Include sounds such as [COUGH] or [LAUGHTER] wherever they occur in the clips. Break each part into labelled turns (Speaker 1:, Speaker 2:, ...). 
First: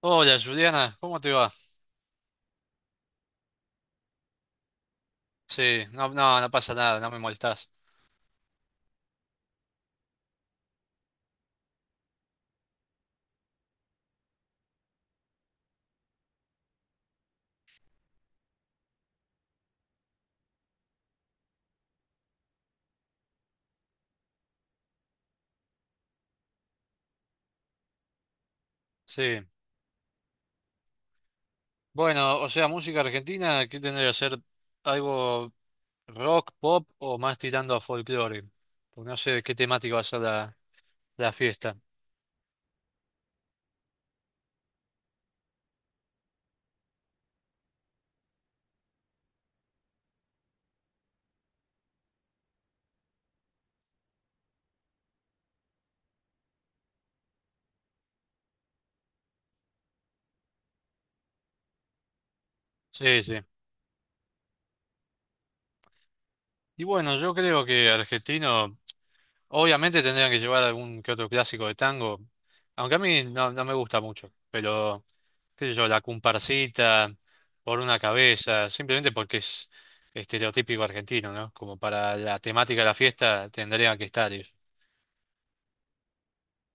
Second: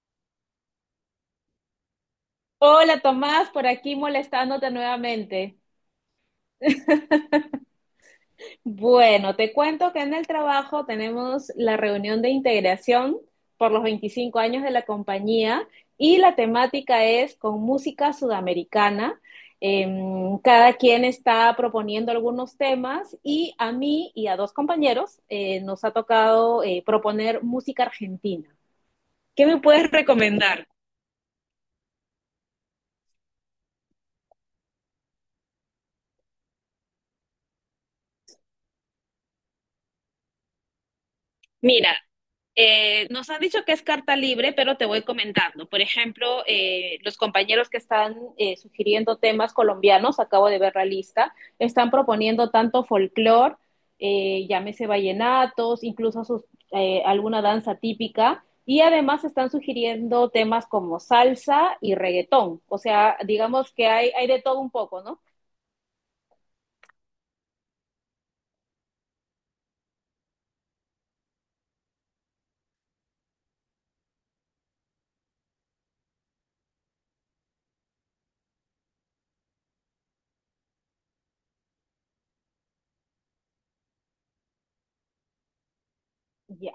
Speaker 1: Hola, Juliana, ¿cómo te va?
Speaker 2: Hola Tomás, por aquí molestándote nuevamente.
Speaker 1: Sí, no, no, no pasa nada, no me molestás.
Speaker 2: Bueno, te cuento que en el trabajo tenemos la reunión de integración por los 25 años de la compañía y la temática es con música sudamericana. Cada quien está proponiendo algunos temas y a mí y a dos compañeros nos ha tocado proponer música argentina. ¿Qué
Speaker 1: Sí.
Speaker 2: me puedes recomendar?
Speaker 1: Bueno, o sea, música argentina, ¿qué tendría que ser? ¿Algo rock, pop o más tirando a folclore? Porque no sé de qué temática va a ser la fiesta.
Speaker 2: Mira, nos han dicho que es carta libre, pero te voy comentando. Por ejemplo, los compañeros que están sugiriendo temas colombianos, acabo de ver la lista, están proponiendo tanto folclore, llámese vallenatos, incluso sus, alguna danza típica, y además están sugiriendo temas como salsa y reggaetón. O sea,
Speaker 1: Sí, sí.
Speaker 2: digamos que hay de todo un poco, ¿no?
Speaker 1: Y bueno, yo creo que argentino, obviamente tendrían que llevar algún que otro clásico de tango, aunque a mí no, no me gusta mucho, pero qué sé yo, la comparsita, por una cabeza, simplemente porque es estereotípico argentino, ¿no? Como para la temática de la fiesta tendría que estar ellos.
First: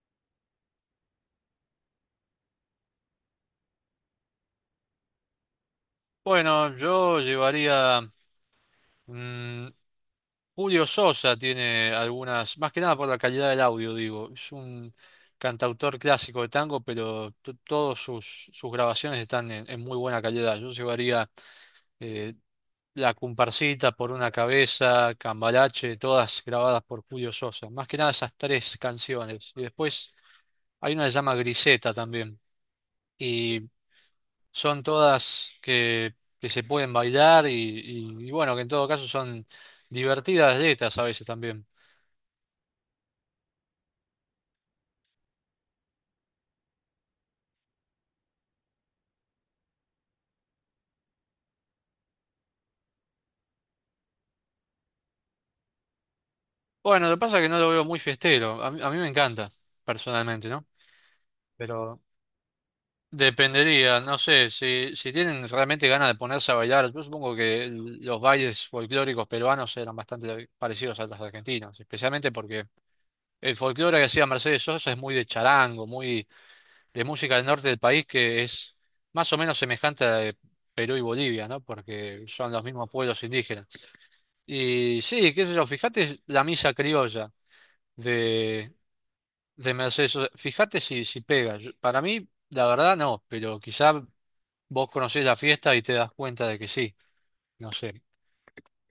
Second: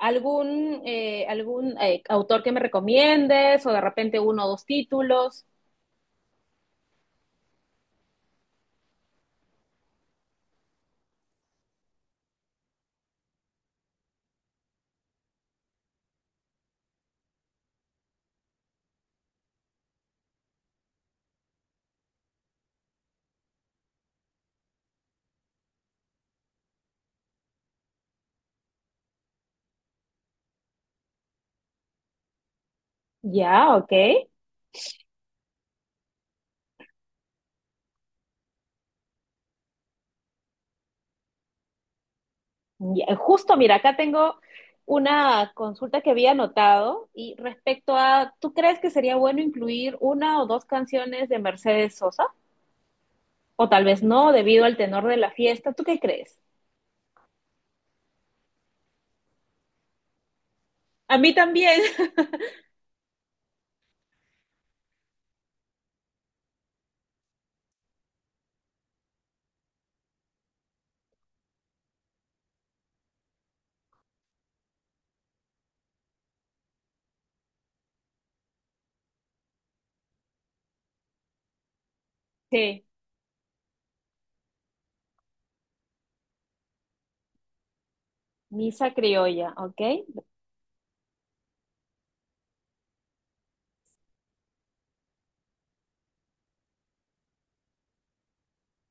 Speaker 2: ¿Algún autor que me recomiendes o de repente uno o dos títulos?
Speaker 1: Bueno, yo llevaría mm, Julio Sosa tiene algunas, más que nada por la calidad del audio, digo. Es un cantautor clásico de tango, pero todas sus grabaciones están en muy buena calidad. Yo llevaría eh, La Comparsita, por una cabeza, Cambalache, todas grabadas por Julio Sosa. Más que nada esas tres canciones. Y después hay una que se llama Griseta también. Y
Speaker 2: Ya, ok.
Speaker 1: son todas que se pueden bailar y bueno, que en todo caso son... Divertidas dietas a veces también.
Speaker 2: Ya, justo, mira, acá tengo una consulta que había anotado y respecto a, ¿tú crees que sería bueno incluir una o dos canciones de Mercedes Sosa? O tal vez no, debido al tenor de la fiesta. ¿Tú qué crees?
Speaker 1: Bueno, lo que pasa es que no lo veo muy fiestero. A mí me encanta, personalmente, ¿no?
Speaker 2: A mí también.
Speaker 1: Pero
Speaker 2: [LAUGHS]
Speaker 1: dependería, no sé, si tienen realmente ganas de ponerse a bailar, yo supongo que los bailes folclóricos peruanos eran bastante parecidos a los argentinos, especialmente porque el folclore que hacía Mercedes Sosa es muy de charango, muy de música del norte del país, que es más o menos semejante a la de Perú y Bolivia, ¿no? Porque son los
Speaker 2: Sí,
Speaker 1: mismos pueblos indígenas. Y sí, qué sé yo, fíjate la misa criolla de,
Speaker 2: Misa Criolla,
Speaker 1: de
Speaker 2: ok.
Speaker 1: Mercedes Sosa. Fíjate si pega. Yo... Para mí, la verdad no, pero quizá vos conocés la fiesta y te das cuenta de que sí. No sé.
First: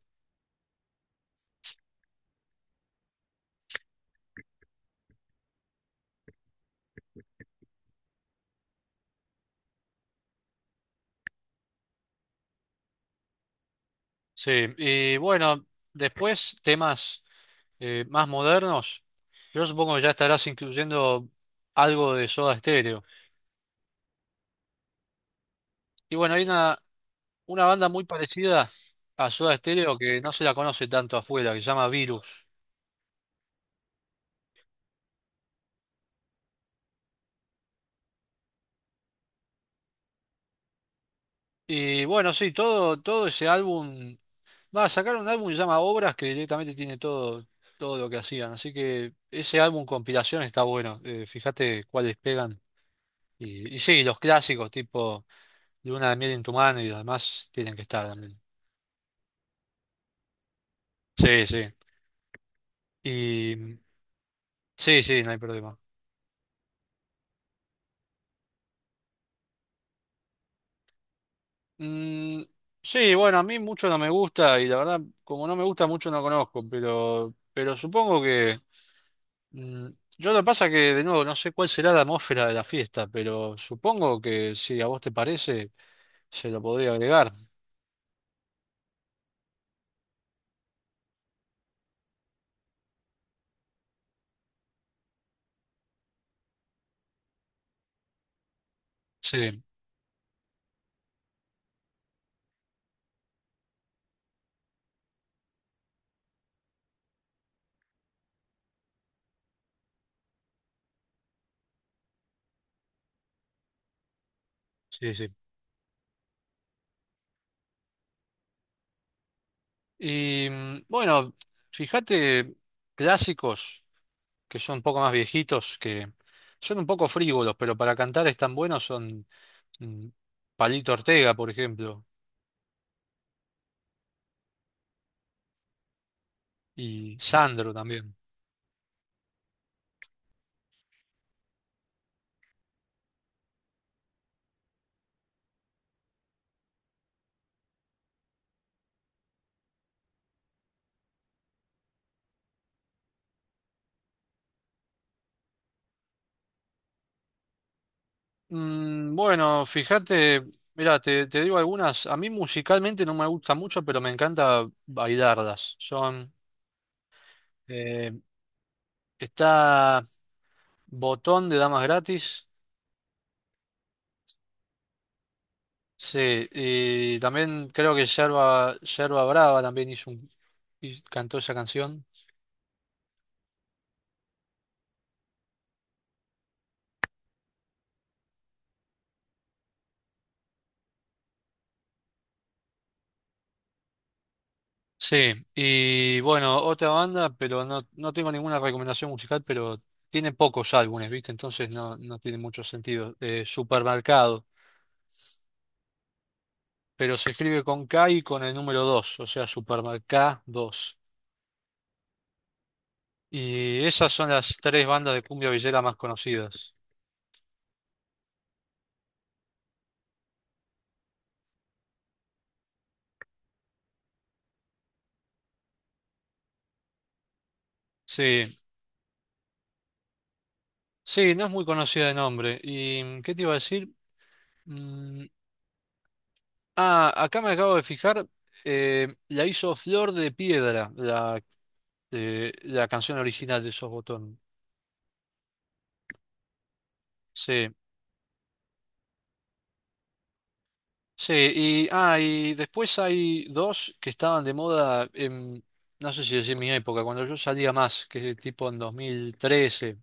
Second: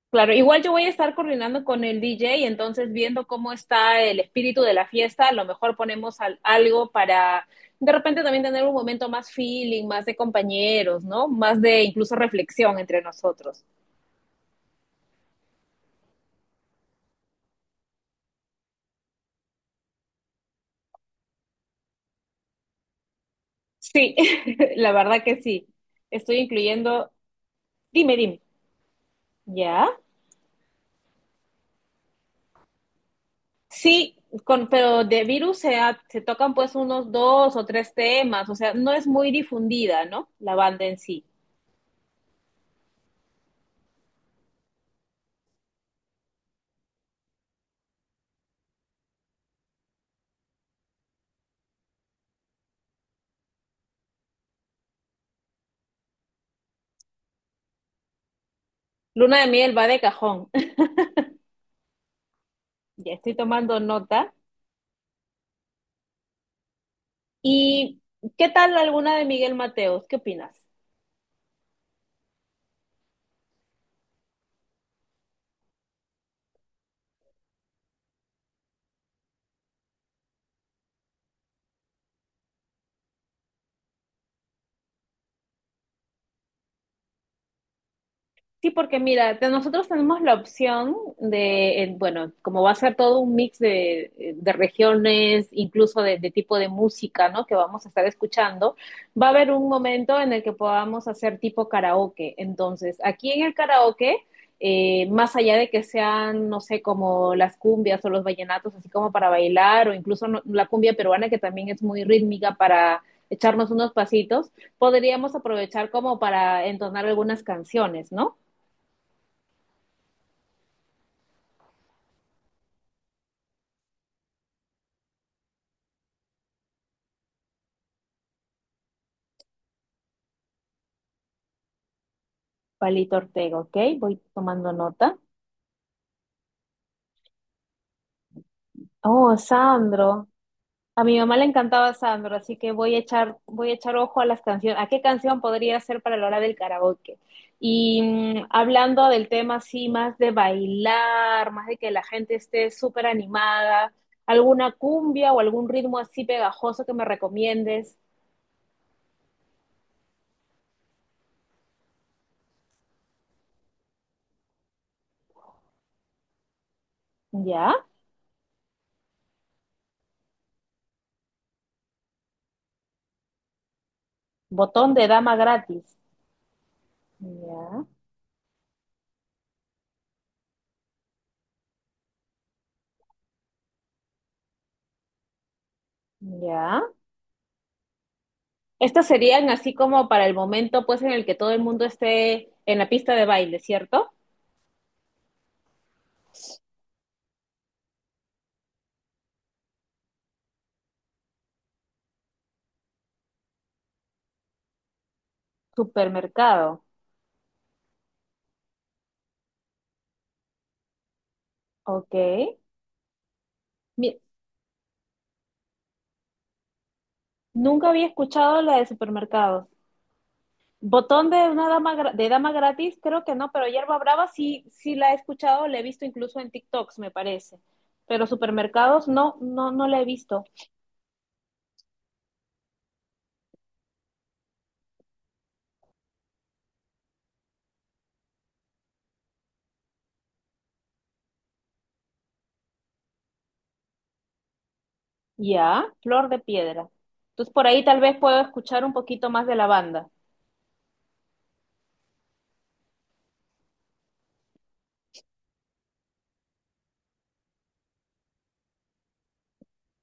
Speaker 2: Claro, igual yo voy a estar coordinando con el DJ, entonces viendo cómo está el espíritu de la fiesta, a lo mejor ponemos algo para de repente también tener un momento más feeling, más de compañeros, ¿no? Más de incluso reflexión entre nosotros.
Speaker 1: Sí, y bueno, después temas más modernos. Yo supongo que ya estarás incluyendo algo de Soda Stereo.
Speaker 2: Sí, [LAUGHS] la verdad que sí.
Speaker 1: Y bueno,
Speaker 2: Estoy
Speaker 1: hay
Speaker 2: incluyendo,
Speaker 1: una banda muy
Speaker 2: dime, dime,
Speaker 1: parecida a Soda
Speaker 2: ¿ya?
Speaker 1: Stereo que no se la conoce tanto afuera, que se llama Virus.
Speaker 2: Sí, con, pero de virus se tocan pues unos dos o tres temas, o sea, no es muy difundida, ¿no? La banda en sí.
Speaker 1: Y bueno, sí, todo ese álbum. Va a sacar un álbum que se llama Obras, que directamente tiene todo, todo lo que hacían. Así que ese álbum compilación está bueno. Fíjate cuáles pegan. Y sí, los clásicos, tipo Luna de miel en tu mano, y los demás tienen que estar también.
Speaker 2: Luna de miel va de cajón.
Speaker 1: Sí, sí.
Speaker 2: [LAUGHS] Ya estoy
Speaker 1: Y
Speaker 2: tomando nota.
Speaker 1: sí, sí, no hay problema.
Speaker 2: ¿Y qué tal alguna de Miguel Mateos? ¿Qué opinas?
Speaker 1: Mm, sí, bueno, a mí mucho no me gusta y la verdad, como no me gusta mucho no conozco, pero supongo que... mm, yo lo que pasa que, de nuevo, no sé cuál será la atmósfera de la fiesta, pero supongo que si a vos te parece, se lo podría agregar.
Speaker 2: Sí, porque mira, nosotros tenemos la opción bueno, como va a ser todo un mix de regiones, incluso de tipo de música, ¿no? Que vamos a estar escuchando, va a haber
Speaker 1: Sí,
Speaker 2: un momento en el que podamos hacer tipo karaoke. Entonces, aquí en el karaoke, más allá de que sean, no sé, como las cumbias o los vallenatos, así como para bailar, o incluso la cumbia peruana, que también es muy rítmica para echarnos unos pasitos,
Speaker 1: sí,
Speaker 2: podríamos
Speaker 1: sí.
Speaker 2: aprovechar como para entonar algunas canciones, ¿no?
Speaker 1: Y bueno, fíjate clásicos que son un poco más viejitos, que son un poco frívolos, pero para cantar están buenos. Son mm, Palito Ortega, por ejemplo,
Speaker 2: Palito Ortega, ¿ok? Voy tomando nota.
Speaker 1: y Sandro también.
Speaker 2: Oh, Sandro. A mi mamá le encantaba Sandro, así que voy a echar ojo a las canciones, a qué canción podría ser para la hora del karaoke. Y hablando del tema así, más de bailar, más de que la gente esté súper animada, alguna cumbia o algún ritmo así pegajoso que me recomiendes.
Speaker 1: Bueno, fíjate, mira, te digo algunas. A mí musicalmente no me gusta mucho, pero me encanta bailarlas. Son,
Speaker 2: ¿Ya?
Speaker 1: eh, está Botón de Damas Gratis.
Speaker 2: Botón de dama gratis.
Speaker 1: Sí, y también
Speaker 2: ¿Ya?
Speaker 1: creo que Yerba Brava también hizo un, y cantó esa canción.
Speaker 2: ¿Ya? Estas serían así como para el momento, pues, en el que todo el mundo esté en la pista de baile, ¿cierto?
Speaker 1: Sí, y bueno, otra banda, pero no, no tengo ninguna recomendación musical, pero tiene pocos álbumes, ¿viste? Entonces no, no tiene mucho sentido. Supermercado,
Speaker 2: Supermercado.
Speaker 1: pero se escribe con K y con el número 2, o sea, Supermercado dos.
Speaker 2: Ok.
Speaker 1: Y esas
Speaker 2: Mi-
Speaker 1: son las tres bandas de cumbia villera más conocidas.
Speaker 2: Nunca había escuchado la de supermercado. Botón de dama gratis, creo que no, pero hierba brava sí, sí la he escuchado, la he visto incluso en TikToks, me parece. Pero
Speaker 1: Sí,
Speaker 2: supermercados no, no, no la he visto.
Speaker 1: sí, no es muy conocida de nombre. ¿Y qué te iba a decir? Mm, ah, acá me acabo de fijar, la hizo Flor de Piedra, la canción original de esos botones.
Speaker 2: Ya, flor de piedra. Entonces por
Speaker 1: Sí,
Speaker 2: ahí tal vez puedo escuchar un poquito más de la banda.
Speaker 1: sí, y ah, y después hay dos que estaban de moda en... no sé si decir mi época, cuando yo salía más, que tipo en 2013,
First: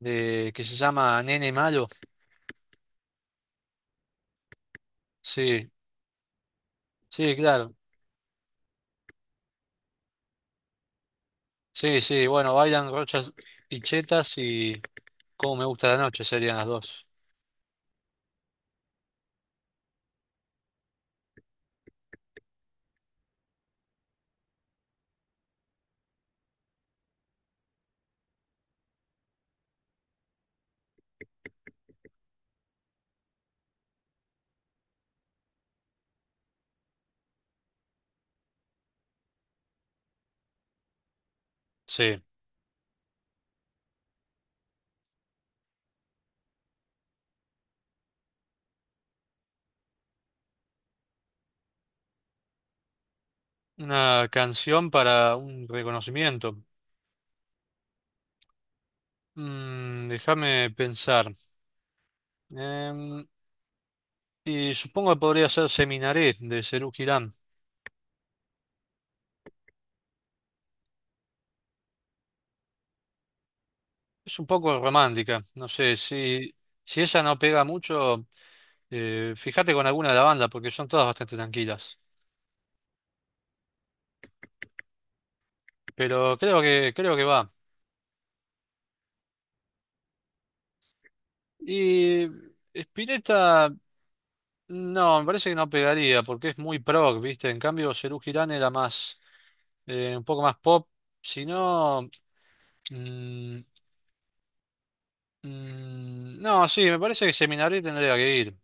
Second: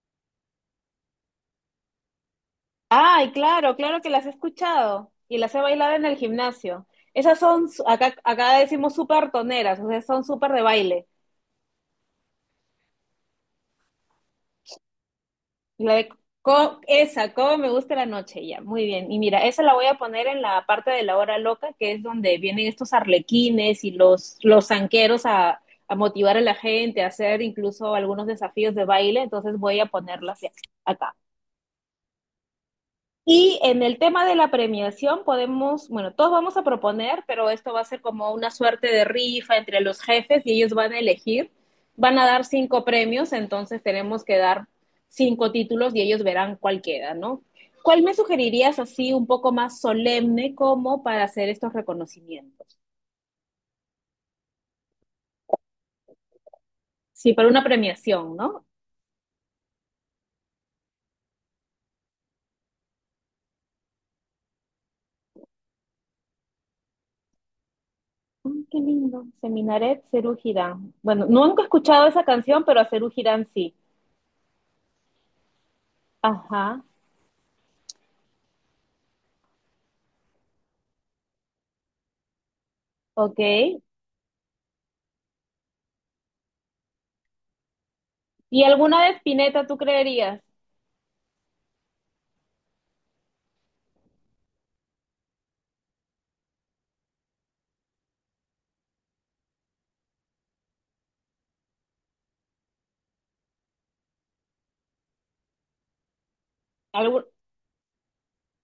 Speaker 1: de que se llama Nene Malo.
Speaker 2: Ay, claro, claro que las he escuchado y las he
Speaker 1: Sí,
Speaker 2: bailado en el gimnasio.
Speaker 1: sí,
Speaker 2: Esas son,
Speaker 1: claro.
Speaker 2: su- acá, acá decimos súper toneras, o sea, son súper de baile.
Speaker 1: Sí, sí, bueno, bailan Rochas y Chetas, y Cómo me
Speaker 2: Y
Speaker 1: gusta
Speaker 2: la
Speaker 1: la
Speaker 2: de
Speaker 1: noche serían las dos.
Speaker 2: esa, cómo me gusta la noche, ya, muy bien. Y mira, esa la voy a poner en la parte de la hora loca, que es donde vienen estos arlequines y los zanqueros a motivar a la gente, a hacer incluso algunos desafíos de baile. Entonces voy a ponerlas ya, acá. Y en el tema de la premiación podemos, bueno, todos vamos a proponer, pero esto va a ser como una suerte de rifa entre los jefes y ellos van a elegir. Van
Speaker 1: Sí,
Speaker 2: a dar cinco premios, entonces tenemos que dar cinco títulos y ellos verán cuál queda, ¿no? ¿Cuál me sugerirías así un poco más solemne como para hacer estos reconocimientos?
Speaker 1: una canción para un reconocimiento.
Speaker 2: Sí, para una premiación, ¿no?
Speaker 1: Déjame pensar. Em, y supongo que podría ser Seminaré de Serú Girán.
Speaker 2: Mm, qué lindo. Seminaret Serú Girán. Bueno, nunca he escuchado esa canción, pero a Serú Girán sí.
Speaker 1: Es un poco romántica, no sé,
Speaker 2: Ajá,
Speaker 1: si esa no pega mucho, fíjate con alguna de la banda porque son todas bastante tranquilas.
Speaker 2: ok.
Speaker 1: Pero creo que va.
Speaker 2: ¿Y alguna de Spinetta tú creerías?
Speaker 1: Y Spinetta, no, me parece que no pegaría porque es muy prog, ¿viste? En cambio, Serú Girán era más, un poco más pop. Si no, mm, no, sí, me
Speaker 2: ¿Algún...
Speaker 1: parece que Seminari tendría que ir.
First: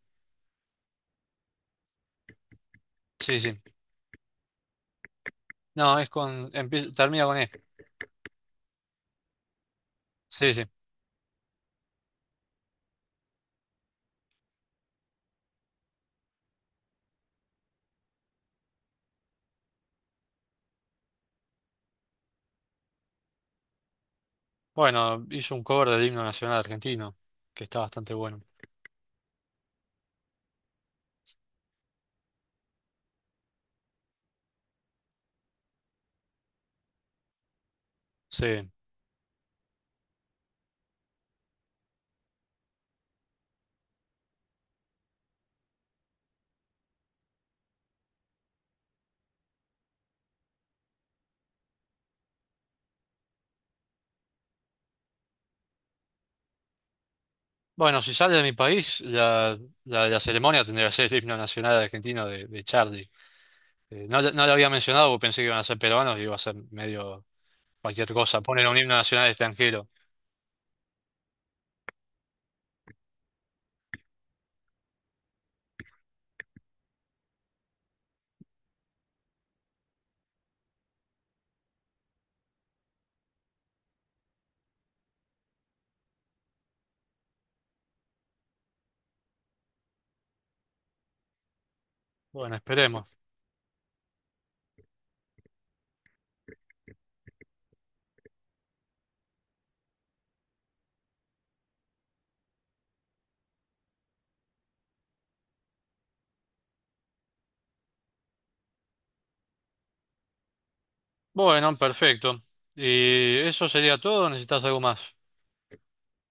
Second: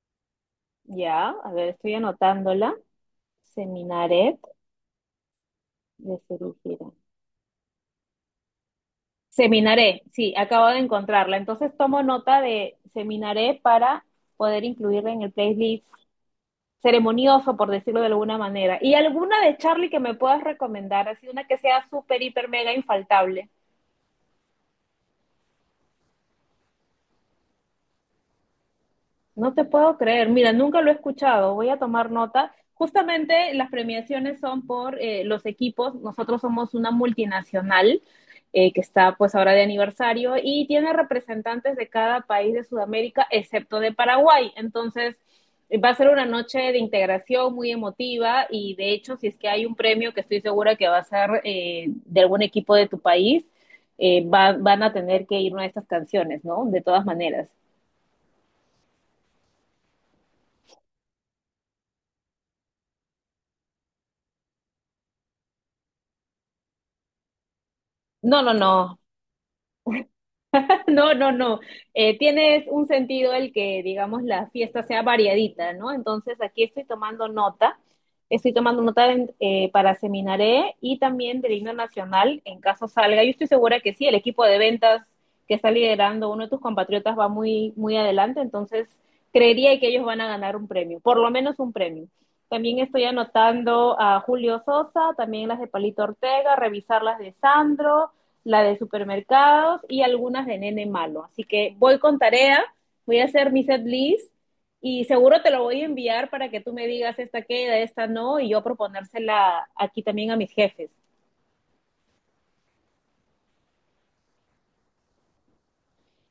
Speaker 2: Ya, a ver, estoy anotándola.
Speaker 1: Sí, sí.
Speaker 2: Seminaret
Speaker 1: No, es
Speaker 2: de
Speaker 1: con,
Speaker 2: Cerúgira.
Speaker 1: termina con E.
Speaker 2: Seminaré, sí,
Speaker 1: Sí, sí.
Speaker 2: acabo de encontrarla. Entonces tomo nota de Seminaré para poder incluirla en el playlist ceremonioso, por decirlo de alguna manera. ¿Y alguna de Charlie que me puedas recomendar? Así una que sea súper, hiper, mega infaltable.
Speaker 1: Bueno, hizo un cover del himno nacional argentino, que está bastante bueno.
Speaker 2: No te puedo creer. Mira, nunca lo he escuchado. Voy a tomar nota. Justamente las premiaciones son por los equipos. Nosotros somos una multinacional
Speaker 1: Sí.
Speaker 2: que está pues ahora de aniversario y tiene representantes de cada país de Sudamérica, excepto de Paraguay. Entonces, va a ser una noche de integración muy emotiva y de hecho, si es que hay un premio que estoy segura que va a ser de algún equipo de tu país, van a tener que ir una de estas canciones, ¿no? De todas maneras.
Speaker 1: Bueno, si sale de mi país, la ceremonia tendría que ser el himno nacional argentino de Charlie. No, no lo había mencionado porque pensé que iban a ser peruanos y iba a ser medio cualquier cosa.
Speaker 2: No, no,
Speaker 1: Ponen un himno
Speaker 2: no.
Speaker 1: nacional extranjero.
Speaker 2: [LAUGHS] No, no, no. Tiene un sentido el que, digamos, la fiesta sea variadita, ¿no? Entonces aquí estoy tomando nota. Estoy tomando nota para Seminaré y también del himno nacional en caso salga. Yo estoy segura que sí, el equipo de ventas que está liderando uno de tus compatriotas va muy, muy adelante, entonces creería que ellos van a ganar un premio, por lo menos un premio.
Speaker 1: Bueno,
Speaker 2: También estoy
Speaker 1: esperemos.
Speaker 2: anotando a Julio Sosa, también las de Palito Ortega, revisar las de Sandro, la de supermercados y algunas de nene malo. Así que voy con tarea, voy a hacer mi set list y seguro te lo voy a enviar para que tú me digas esta queda, esta no, y yo proponérsela aquí también a mis jefes.
Speaker 1: Bueno, perfecto. ¿Y eso sería todo, o necesitas algo más?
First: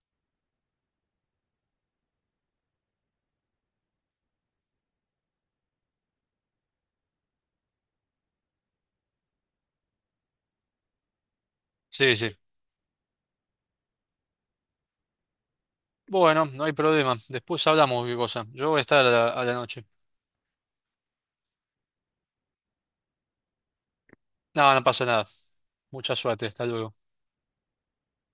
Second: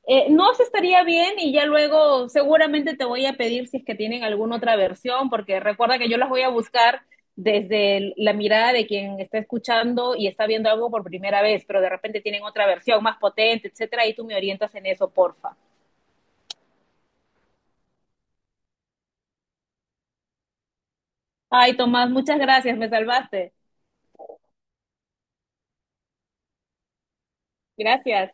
Speaker 2: No se estaría bien y ya luego seguramente te voy a pedir si es que tienen alguna otra versión, porque recuerda que yo las voy a buscar desde la mirada de quien está escuchando y está viendo algo por primera vez, pero de
Speaker 1: Sí,
Speaker 2: repente
Speaker 1: sí.
Speaker 2: tienen otra versión más potente, etcétera, y tú me orientas en eso, porfa.
Speaker 1: Bueno, no hay problema. Después hablamos qué cosa. Yo voy a estar a la noche.
Speaker 2: Ay, Tomás, muchas gracias, me salvaste.
Speaker 1: No, no pasa nada. Mucha suerte. Hasta luego.
Speaker 2: Gracias.